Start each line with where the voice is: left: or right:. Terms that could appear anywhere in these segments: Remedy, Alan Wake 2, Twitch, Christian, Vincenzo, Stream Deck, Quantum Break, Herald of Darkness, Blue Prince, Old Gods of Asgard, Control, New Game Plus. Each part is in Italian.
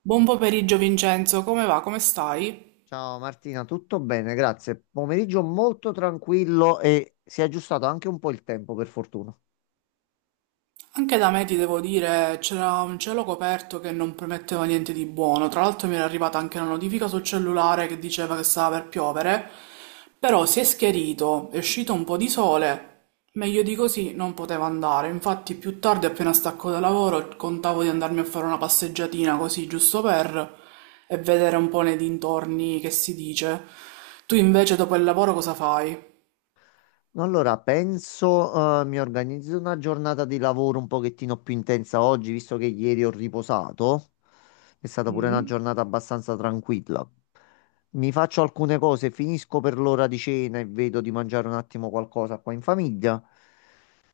right: Buon pomeriggio Vincenzo, come va? Come stai?
left: Ciao Martina, tutto bene, grazie. Pomeriggio molto tranquillo e si è aggiustato anche un po' il tempo, per fortuna.
right: Anche da me ti devo dire, c'era un cielo coperto che non prometteva niente di buono. Tra l'altro mi era arrivata anche una notifica sul cellulare che diceva che stava per piovere, però si è schierito, è uscito un po' di sole. Meglio di così non poteva andare. Infatti più tardi, appena stacco da lavoro, contavo di andarmi a fare una passeggiatina così, giusto per, e vedere un po' nei dintorni che si dice. Tu invece dopo il lavoro cosa fai?
left: Allora, penso, mi organizzo una giornata di lavoro un pochettino più intensa oggi, visto che ieri ho riposato. È stata pure una
right: Mm?
left: giornata abbastanza tranquilla. Mi faccio alcune cose, finisco per l'ora di cena e vedo di mangiare un attimo qualcosa qua in famiglia.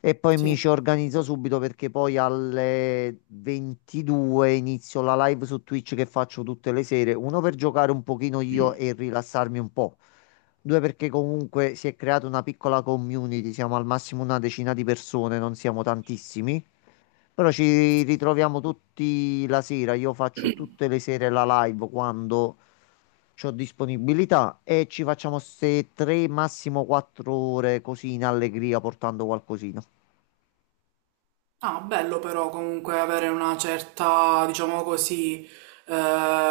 left: E poi mi ci
right: Sì.
left: organizzo subito perché poi alle 22 inizio la live su Twitch che faccio tutte le sere. Uno, per giocare un pochino io e rilassarmi un po'. Due, perché comunque si è creata una piccola community, siamo al massimo una decina di persone, non siamo tantissimi, però ci ritroviamo tutti la sera, io faccio tutte le sere la live quando ho disponibilità e ci facciamo queste tre, massimo quattro ore così in allegria, portando qualcosina.
right: Ah, bello però comunque avere una certa, diciamo così,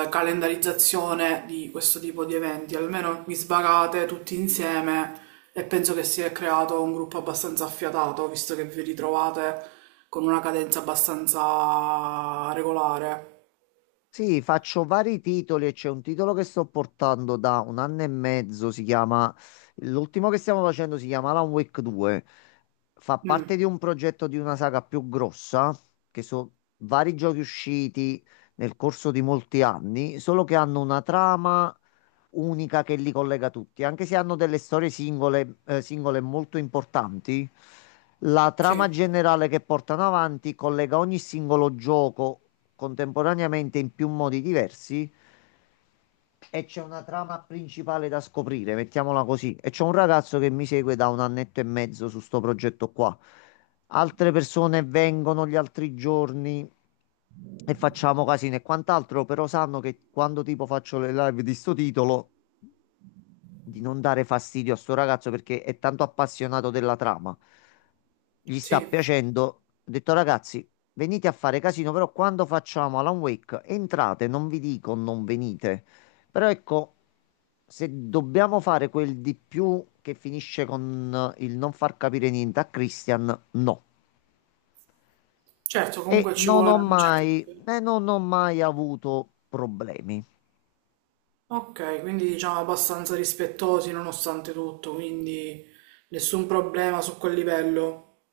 right: calendarizzazione di questo tipo di eventi. Almeno vi svagate tutti insieme e penso che si è creato un gruppo abbastanza affiatato, visto che vi ritrovate con una cadenza abbastanza regolare.
left: Sì, faccio vari titoli e c'è un titolo che sto portando da un anno e mezzo, si chiama, l'ultimo che stiamo facendo si chiama Alan Wake 2, fa
right: Mm,
left: parte di un progetto di una saga più grossa, che sono vari giochi usciti nel corso di molti anni, solo che hanno una trama unica che li collega tutti, anche se hanno delle storie singole, singole molto importanti. La trama
right: sì,
left: generale che portano avanti collega ogni singolo gioco contemporaneamente in più modi diversi e c'è una trama principale da scoprire, mettiamola così. E c'è un ragazzo che mi segue da un annetto e mezzo su sto progetto qua. Altre persone vengono gli altri giorni e facciamo casino e quant'altro, però sanno che quando tipo faccio le live di sto titolo di non dare fastidio a sto ragazzo perché è tanto appassionato della trama. Gli sta
right: sì.
left: piacendo. Ho detto: ragazzi, venite a fare casino, però quando facciamo Alan Wake, entrate, non vi dico non venite. Però ecco, se dobbiamo fare quel di più che finisce con il non far capire niente a Christian, no.
right: Certo,
left: E
right: comunque ci
left: non ho
right: vuole un certo...
left: mai, non ho mai avuto problemi.
right: Ok, quindi diciamo abbastanza rispettosi nonostante tutto, quindi nessun problema su quel livello.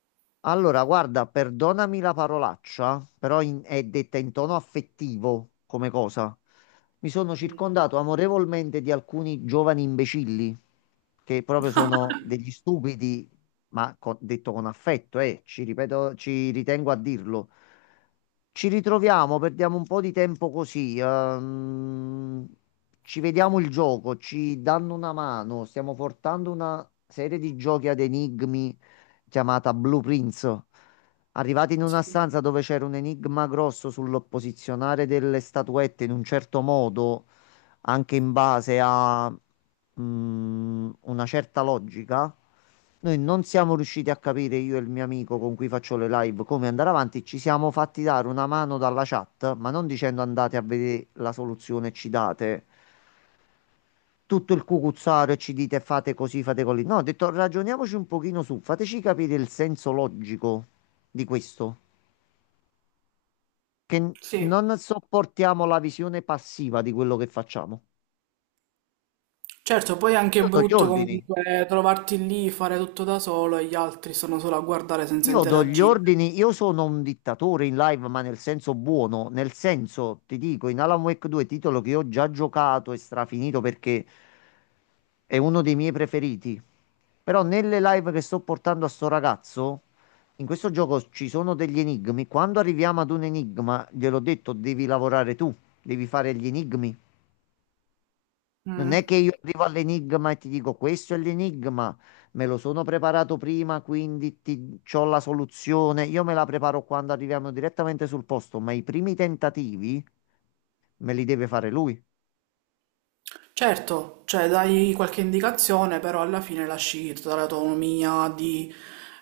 left: Allora, guarda, perdonami la parolaccia, però è detta in tono affettivo come cosa. Mi sono circondato amorevolmente di alcuni giovani imbecilli, che proprio sono degli stupidi, ma detto con affetto, ci ripeto, ci ritengo a dirlo. Ci ritroviamo, perdiamo un po' di tempo così, ci vediamo il gioco, ci danno una mano, stiamo portando una serie di giochi ad enigmi chiamata Blue Prince. Arrivati in una
right: Sì,
left: stanza dove c'era un enigma grosso sul posizionare delle statuette in un certo modo, anche in base a una certa logica, noi non siamo riusciti a capire, io e il mio amico con cui faccio le live, come andare avanti. Ci siamo fatti dare una mano dalla chat, ma non dicendo andate a vedere la soluzione e ci date tutto il cucuzzaro e ci dite fate così, fate così. No, ho detto ragioniamoci un pochino su, fateci capire il senso logico di questo, che
right: sì.
left: non sopportiamo la visione passiva di quello che facciamo.
right: Certo, poi è anche
left: Io do gli
right: brutto
left: ordini,
right: comunque trovarti lì, fare tutto da solo e gli altri sono solo a guardare senza
left: Io do gli
right: interagire.
left: ordini, io sono un dittatore in live, ma nel senso buono, nel senso, ti dico, in Alan Wake 2, titolo che ho già giocato e strafinito perché è uno dei miei preferiti. Però nelle live che sto portando a sto ragazzo, in questo gioco ci sono degli enigmi. Quando arriviamo ad un enigma, gliel'ho detto, devi lavorare tu, devi fare gli enigmi. Non è che
right: Mm.
left: io arrivo all'enigma e ti dico questo è l'enigma, me lo sono preparato prima, quindi ti, c'ho la soluzione. Io me la preparo quando arriviamo direttamente sul posto, ma i primi tentativi me li deve fare lui.
right: Certo, cioè dai qualche indicazione, però alla fine lasci tutta l'autonomia di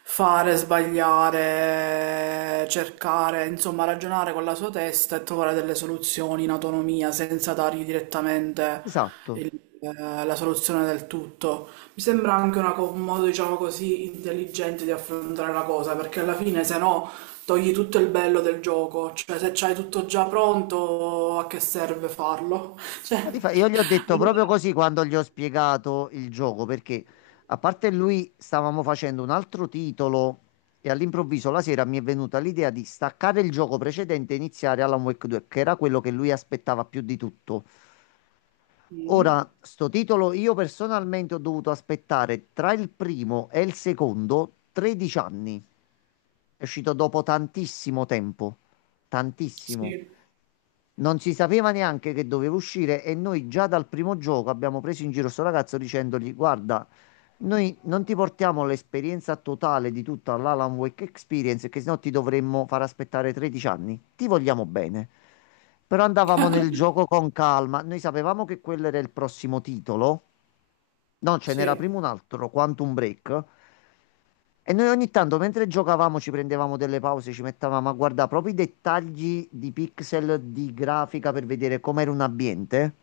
right: fare, sbagliare, cercare, insomma, ragionare con la sua testa e trovare delle soluzioni in autonomia senza dargli direttamente
left: Esatto.
right: il- la soluzione del tutto. Mi sembra anche una un modo, diciamo così, intelligente di affrontare la cosa, perché alla fine, se no, togli tutto il bello del gioco. Cioè, se c'hai tutto già pronto, a che serve farlo? Cioè.
left: Ma io gli ho detto
right: Allora.
left: proprio così quando gli ho spiegato il gioco, perché a parte lui stavamo facendo un altro titolo e all'improvviso la sera mi è venuta l'idea di staccare il gioco precedente e iniziare Alan Wake 2, che era quello che lui aspettava più di tutto.
right: Mm.
left: Ora, sto titolo io personalmente ho dovuto aspettare tra il primo e il secondo 13 anni. È uscito dopo tantissimo tempo. Tantissimo.
right: Sì,
left: Non si sapeva neanche che doveva uscire e noi già dal primo gioco abbiamo preso in giro sto ragazzo dicendogli: guarda, noi non ti portiamo l'esperienza totale di tutta l'Alan Wake Experience, che sennò ti dovremmo far aspettare 13 anni. Ti vogliamo bene. Però andavamo nel gioco con calma. Noi sapevamo che quello era il prossimo titolo. No, ce
right: sì,
left: n'era prima un altro, Quantum Break. E noi ogni tanto mentre giocavamo ci prendevamo delle pause, ci mettevamo a guardare proprio i dettagli di pixel di grafica per vedere com'era un ambiente,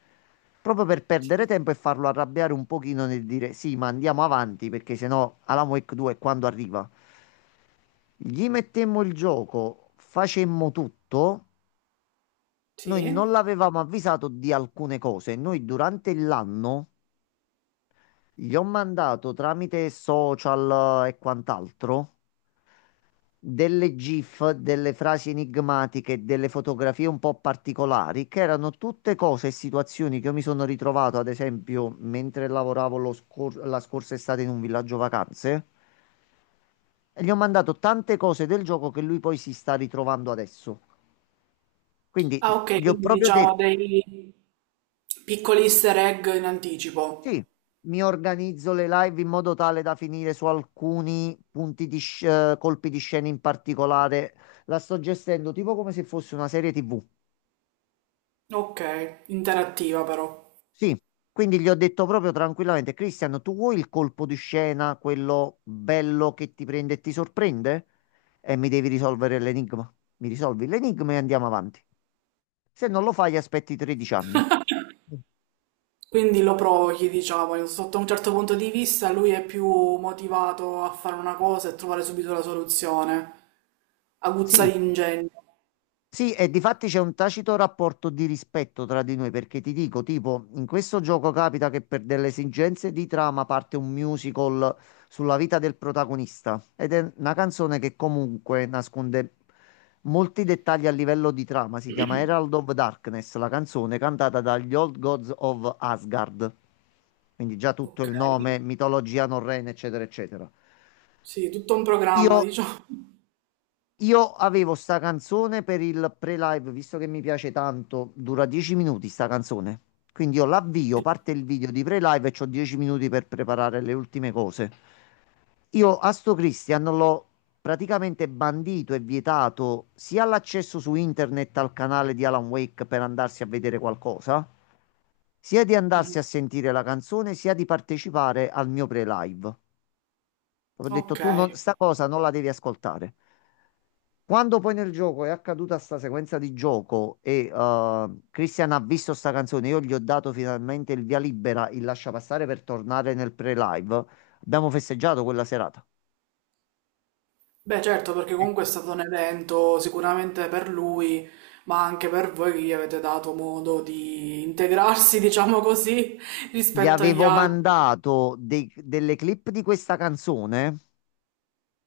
left: proprio per perdere
right: sì,
left: tempo e farlo arrabbiare un pochino nel dire sì, ma andiamo avanti perché sennò Alan Wake 2 quando arriva. Gli mettemmo il gioco, facemmo tutto, noi non
right: sì.
left: l'avevamo avvisato di alcune cose, noi durante l'anno gli ho mandato tramite social e quant'altro delle GIF, delle frasi enigmatiche, delle fotografie un po' particolari, che erano tutte cose e situazioni che io mi sono ritrovato, ad esempio, mentre lavoravo la scorsa estate in un villaggio vacanze, e gli ho mandato tante cose del gioco che lui poi si sta ritrovando adesso. Quindi
right: Ah, ok,
left: gli ho
right: quindi
left: proprio
right: diciamo
left: detto,
right: dei piccoli easter egg in
left: sì,
right: anticipo.
left: mi organizzo le live in modo tale da finire su alcuni punti di colpi di scena in particolare. La sto gestendo tipo come se fosse una serie TV.
right: Ok, interattiva però.
left: Sì, quindi gli ho detto proprio tranquillamente: Cristian, tu vuoi il colpo di scena, quello bello che ti prende e ti sorprende? E mi devi risolvere l'enigma. Mi risolvi l'enigma e andiamo avanti. Se non lo fai, aspetti 13 anni.
right: Quindi lo provochi, diciamo, sotto un certo punto di vista lui è più motivato a fare una cosa e trovare subito la soluzione. Aguzza
left: Sì,
right: l'ingegno.
left: Sì, e difatti c'è un tacito rapporto di rispetto tra di noi, perché ti dico, tipo, in questo gioco capita che per delle esigenze di trama parte un musical sulla vita del protagonista ed è una canzone che comunque nasconde molti dettagli a livello di trama. Si chiama Herald of Darkness, la canzone cantata dagli Old Gods of Asgard. Quindi già tutto
right: Ok,
left: il nome, mitologia norrena, eccetera, eccetera.
right: sì, tutto un programma,
left: Io
right: diciamo.
left: io avevo sta canzone per il pre-live, visto che mi piace tanto, dura 10 minuti sta canzone. Quindi io l'avvio,
right: Sì.
left: parte il video di pre-live e c'ho 10 minuti per preparare le ultime cose. Io a sto Christian l'ho praticamente bandito e vietato sia l'accesso su internet al canale di Alan Wake per andarsi a vedere qualcosa, sia di
right: Mm.
left: andarsi a sentire la canzone, sia di partecipare al mio pre-live. Ho detto,
right: Ok.
left: tu non, sta cosa non la devi ascoltare. Quando poi nel gioco è accaduta sta sequenza di gioco e Christian ha visto sta canzone, io gli ho dato finalmente il via libera, il lascia passare per tornare nel pre-live. Abbiamo festeggiato quella serata.
right: Beh, certo, perché comunque è stato un evento sicuramente per lui, ma anche per voi che gli avete dato modo di integrarsi, diciamo così,
left: Gli
right: rispetto agli
left: avevo
right: altri.
left: mandato delle clip di questa canzone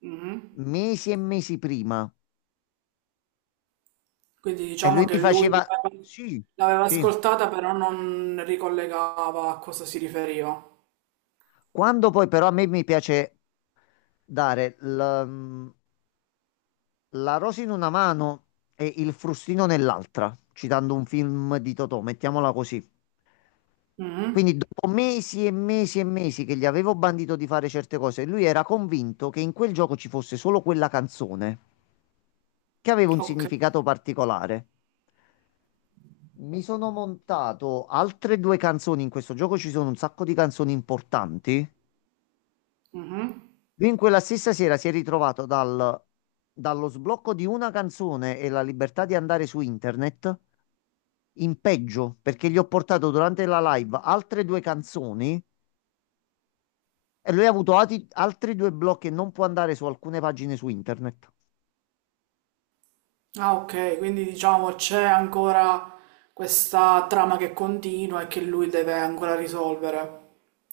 right: Mhm.
left: mesi e mesi prima
right: Quindi
left: e
right: diciamo
left: lui mi
right: che lui
left: faceva
right: l'aveva
left: sì,
right: l'aveva
left: sì.
right: ascoltata, però non ricollegava a cosa si riferiva.
left: Quando poi però a me mi piace dare la rosa in una mano e il frustino nell'altra, citando un film di Totò, mettiamola così.
right: Mhm.
left: Quindi dopo mesi e mesi e mesi che gli avevo bandito di fare certe cose, lui era convinto che in quel gioco ci fosse solo quella canzone, che aveva un
right: Ok.
left: significato particolare. Mi sono montato altre due canzoni, in questo gioco ci sono un sacco di canzoni importanti.
right: Mhm.
left: Lui in quella stessa sera si è ritrovato dallo sblocco di una canzone e la libertà di andare su internet in peggio, perché gli ho portato durante la live altre due canzoni e lui ha avuto altri due blocchi e non può andare su alcune pagine su internet.
right: Ah, ok, quindi diciamo c'è ancora questa trama che continua e che lui deve ancora risolvere.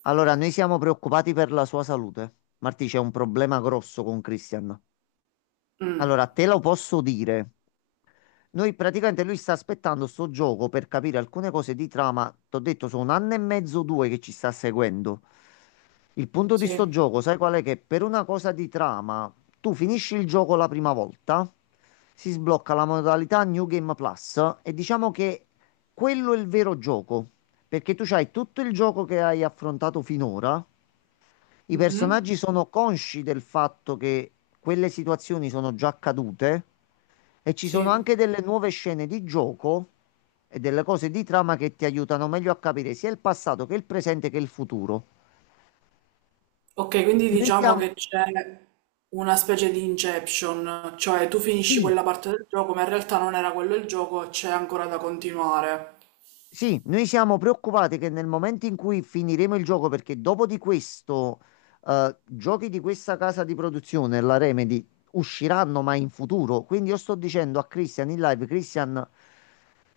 left: Allora, noi siamo preoccupati per la sua salute. Marti, c'è un problema grosso con Christian.
right: Mm.
left: Allora, te lo posso dire. Noi praticamente lui sta aspettando sto gioco per capire alcune cose di trama. T'ho detto, sono un anno e mezzo, due che ci sta seguendo. Il punto di sto
right: Sì.
left: gioco, sai qual è? Che per una cosa di trama, tu finisci il gioco la prima volta, si sblocca la modalità New Game Plus e diciamo che quello è il vero gioco, perché tu hai tutto il gioco che hai affrontato finora, i
right: Mhm.
left: personaggi sono consci del fatto che quelle situazioni sono già accadute e ci sono
right: Sì.
left: anche delle nuove scene di gioco e delle cose di trama che ti aiutano meglio a capire sia il passato che il presente che il futuro.
right: Ok, quindi
left: Noi
right: diciamo che
left: stiamo,
right: c'è una specie di inception, cioè tu finisci
left: sì,
right: quella parte del gioco, ma in realtà non era quello il gioco, c'è ancora da continuare.
left: Sì, noi siamo preoccupati che nel momento in cui finiremo il gioco, perché dopo di questo, giochi di questa casa di produzione, la Remedy, usciranno ma in futuro. Quindi io sto dicendo a Christian in live: Christian,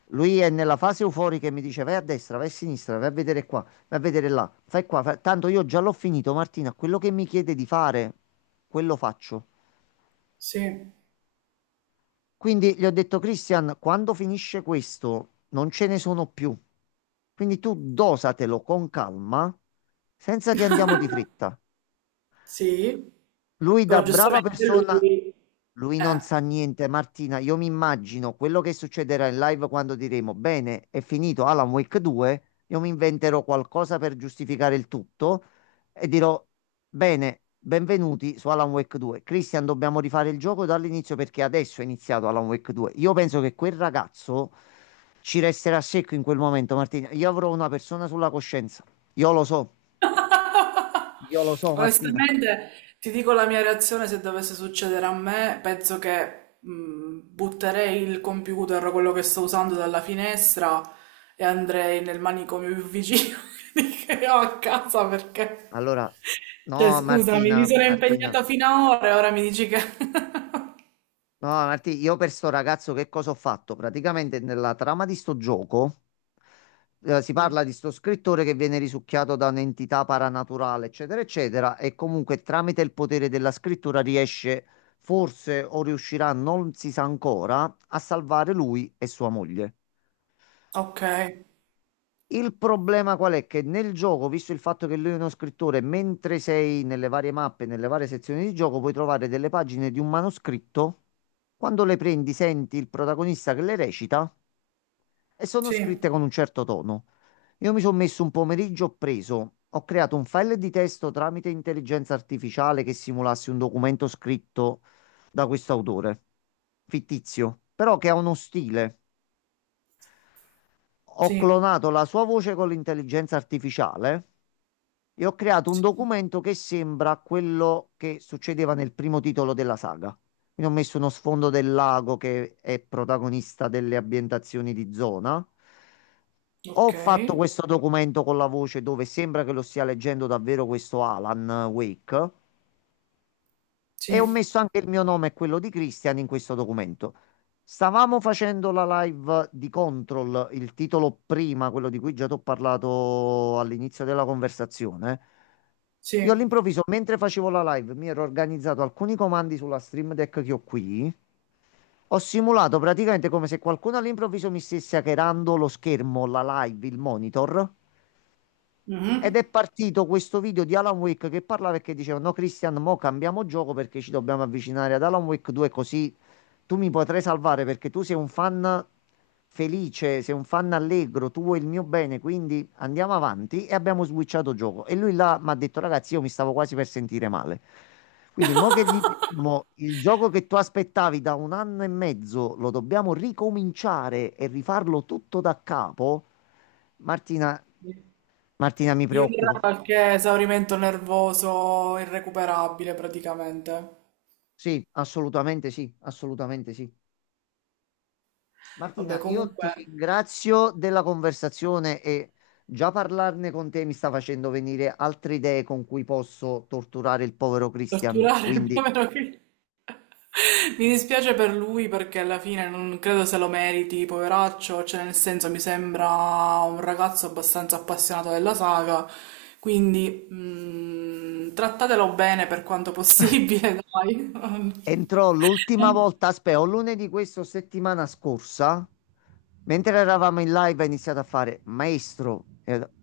left: lui è nella fase euforica e mi dice vai a destra, vai a sinistra, vai a vedere qua, vai a vedere là, fai qua, Tanto io già l'ho finito, Martina, quello che mi chiede di fare, quello faccio.
right: Sì,
left: Quindi gli ho detto, Christian, quando finisce questo non ce ne sono più. Quindi tu dosatelo con calma, senza che andiamo di fretta.
right: sì,
left: Lui da
right: però
left: brava
right: giustamente
left: persona,
right: lui...
left: lui non sa
right: Eh.
left: niente. Martina, io mi immagino quello che succederà in live quando diremo, bene, è finito Alan Wake 2, io mi inventerò qualcosa per giustificare il tutto e dirò, bene, benvenuti su Alan Wake 2. Christian, dobbiamo rifare il gioco dall'inizio perché adesso è iniziato Alan Wake 2. Io penso che quel ragazzo ci resterà secco in quel momento, Martina. Io avrò una persona sulla coscienza. Io lo so, io lo so, Martina.
right: Onestamente, ti dico la mia reazione se dovesse succedere a me, penso che butterei il computer, o quello che sto usando, dalla finestra e andrei nel manicomio più vicino che ho a casa perché...
left: Allora,
right: Cioè,
left: no,
right: scusami, mi
left: Martina,
right: sono
left: Martina,
right: impegnata fino a ora e ora mi dici che...
left: no, Martina, io per sto ragazzo che cosa ho fatto? Praticamente nella trama di sto gioco si
right: Mm.
left: parla di sto scrittore che viene risucchiato da un'entità paranaturale, eccetera, eccetera, e comunque tramite il potere della scrittura riesce, forse o riuscirà, non si sa ancora, a salvare lui e sua moglie.
right: Ok,
left: Il problema qual è? Che nel gioco, visto il fatto che lui è uno scrittore, mentre sei nelle varie mappe, nelle varie sezioni di gioco, puoi trovare delle pagine di un manoscritto. Quando le prendi, senti il protagonista che le recita e sono
right: sì,
left: scritte con un certo tono. Io mi sono messo un pomeriggio, ho preso, ho creato un file di testo tramite intelligenza artificiale che simulasse un documento scritto da questo autore, fittizio, però che ha uno stile. Ho
right: sì,
left: clonato la sua voce con l'intelligenza artificiale e ho creato un
right: sì,
left: documento che sembra quello che succedeva nel primo titolo della saga. Quindi ho messo uno sfondo del lago che è protagonista delle ambientazioni di zona. Ho
right: ok,
left: fatto questo documento con la voce dove sembra che lo stia leggendo davvero questo Alan Wake e ho
right: sì,
left: messo anche il mio nome e quello di Christian in questo documento. Stavamo facendo la live di Control, il titolo prima, quello di cui già ti ho parlato all'inizio della conversazione. Io
right: sì.
left: all'improvviso, mentre facevo la live, mi ero organizzato alcuni comandi sulla Stream Deck che ho qui. Ho simulato praticamente come se qualcuno all'improvviso mi stesse hackerando lo schermo, la live, il monitor. Ed
right: Mhm.
left: è partito questo video di Alan Wake che parlava e che diceva: "No, Christian, mo cambiamo gioco perché ci dobbiamo avvicinare ad Alan Wake 2, così tu mi potrai salvare perché tu sei un fan felice, sei un fan allegro, tu vuoi il mio bene, quindi andiamo avanti" e abbiamo switchato gioco. E lui là mi ha detto, ragazzi, io mi stavo quasi per sentire male. Quindi, mo che gli diciamo, il gioco che tu aspettavi da un anno e mezzo lo dobbiamo ricominciare e rifarlo tutto da capo, Martina, Martina mi
right: Io era
left: preoccupo.
right: qualche esaurimento nervoso irrecuperabile praticamente.
left: Sì, assolutamente sì, assolutamente sì.
right: Vabbè,
left: Martina, io
right: comunque,
left: ti ringrazio della conversazione e già parlarne con te mi sta facendo venire altre idee con cui posso torturare il povero Christian.
right: torturare il
left: Quindi
right: povero figlio. Mi dispiace per lui perché alla fine non credo se lo meriti, poveraccio, cioè nel senso mi sembra un ragazzo abbastanza appassionato della saga, quindi trattatelo bene per quanto possibile, dai.
left: entrò l'ultima volta, aspetta, o lunedì questo settimana scorsa, mentre eravamo in live, ha iniziato a fare maestro. E ho detto,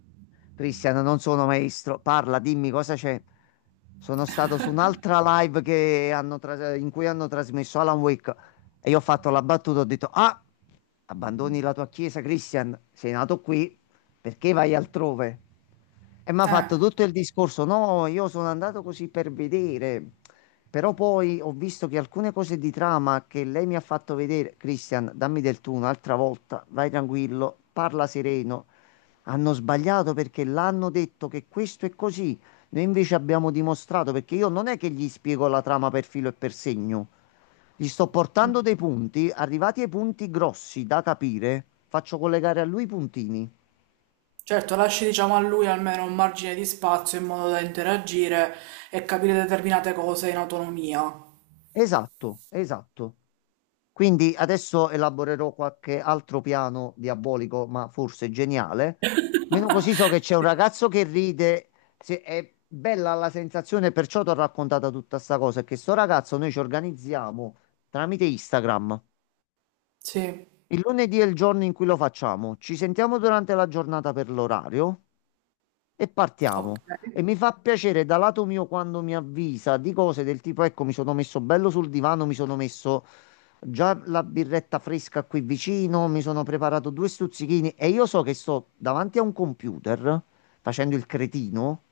left: Christian, non sono maestro, parla, dimmi cosa c'è. Sono stato su un'altra live che hanno in cui hanno trasmesso Alan Wake e io ho fatto la battuta, ho detto, ah, abbandoni la tua chiesa, Christian, sei nato qui, perché vai altrove? E mi ha
right: Eh.
left: fatto tutto il discorso, no, io sono andato così per vedere, però poi ho visto che alcune cose di trama che lei mi ha fatto vedere, Christian, dammi del tu un'altra volta, vai tranquillo, parla sereno, hanno sbagliato perché l'hanno detto che questo è così. Noi invece abbiamo dimostrato, perché io non è che gli spiego la trama per filo e per segno. Gli sto portando dei punti, arrivati ai punti grossi da capire, faccio collegare a lui i puntini.
right: Certo, lasci diciamo a lui almeno un margine di spazio in modo da interagire e capire determinate cose in autonomia.
left: Esatto, esatto. Quindi adesso elaborerò qualche altro piano diabolico, ma forse geniale. Meno così so che c'è un ragazzo che ride, è bella la sensazione, perciò ti ho raccontato tutta sta cosa, è che sto ragazzo noi ci organizziamo tramite Instagram.
right: Sì,
left: Il lunedì è il giorno in cui lo facciamo, ci sentiamo durante la giornata per l'orario e
right: ok,
left: partiamo. E mi fa piacere da lato mio quando mi avvisa di cose del tipo, ecco, mi sono messo bello sul divano, mi sono messo già la birretta fresca qui vicino, mi sono preparato due stuzzichini e io so che sto davanti a un computer facendo il cretino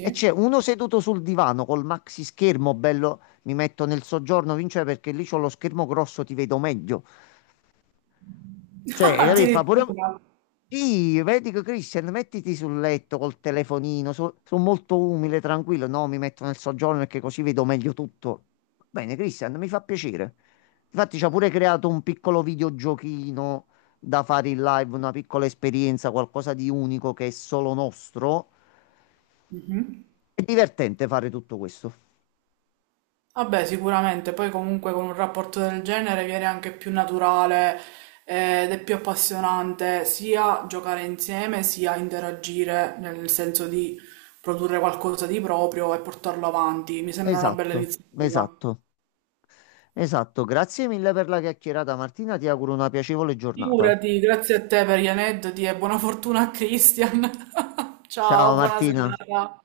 left: e c'è uno seduto sul divano col maxi schermo bello, mi metto nel soggiorno, vince perché lì c'ho lo schermo grosso, ti vedo meglio. Cioè, capì? Fa pure...
right: Addirittura.
left: Sì, vedi che Christian, mettiti sul letto col telefonino, sono molto umile, tranquillo, no, mi metto nel soggiorno perché così vedo meglio tutto. Bene, Christian, mi fa piacere. Infatti ci ha pure creato un piccolo videogiochino da fare in live, una piccola esperienza, qualcosa di unico che è solo nostro.
right: Mhm.
left: È divertente fare tutto questo.
right: Vabbè, sicuramente, poi comunque con un rapporto del genere viene anche più naturale ed è più appassionante sia giocare insieme sia interagire nel senso di produrre qualcosa di proprio e portarlo avanti. Mi sembra una bella
left: Esatto,
right: iniziativa.
left: esatto, esatto. Grazie mille per la chiacchierata, Martina, ti auguro una piacevole giornata.
right: Figurati, grazie a te per gli aneddoti e buona fortuna a Christian.
left: Ciao
right: Ciao, buona
left: Martina.
right: serata.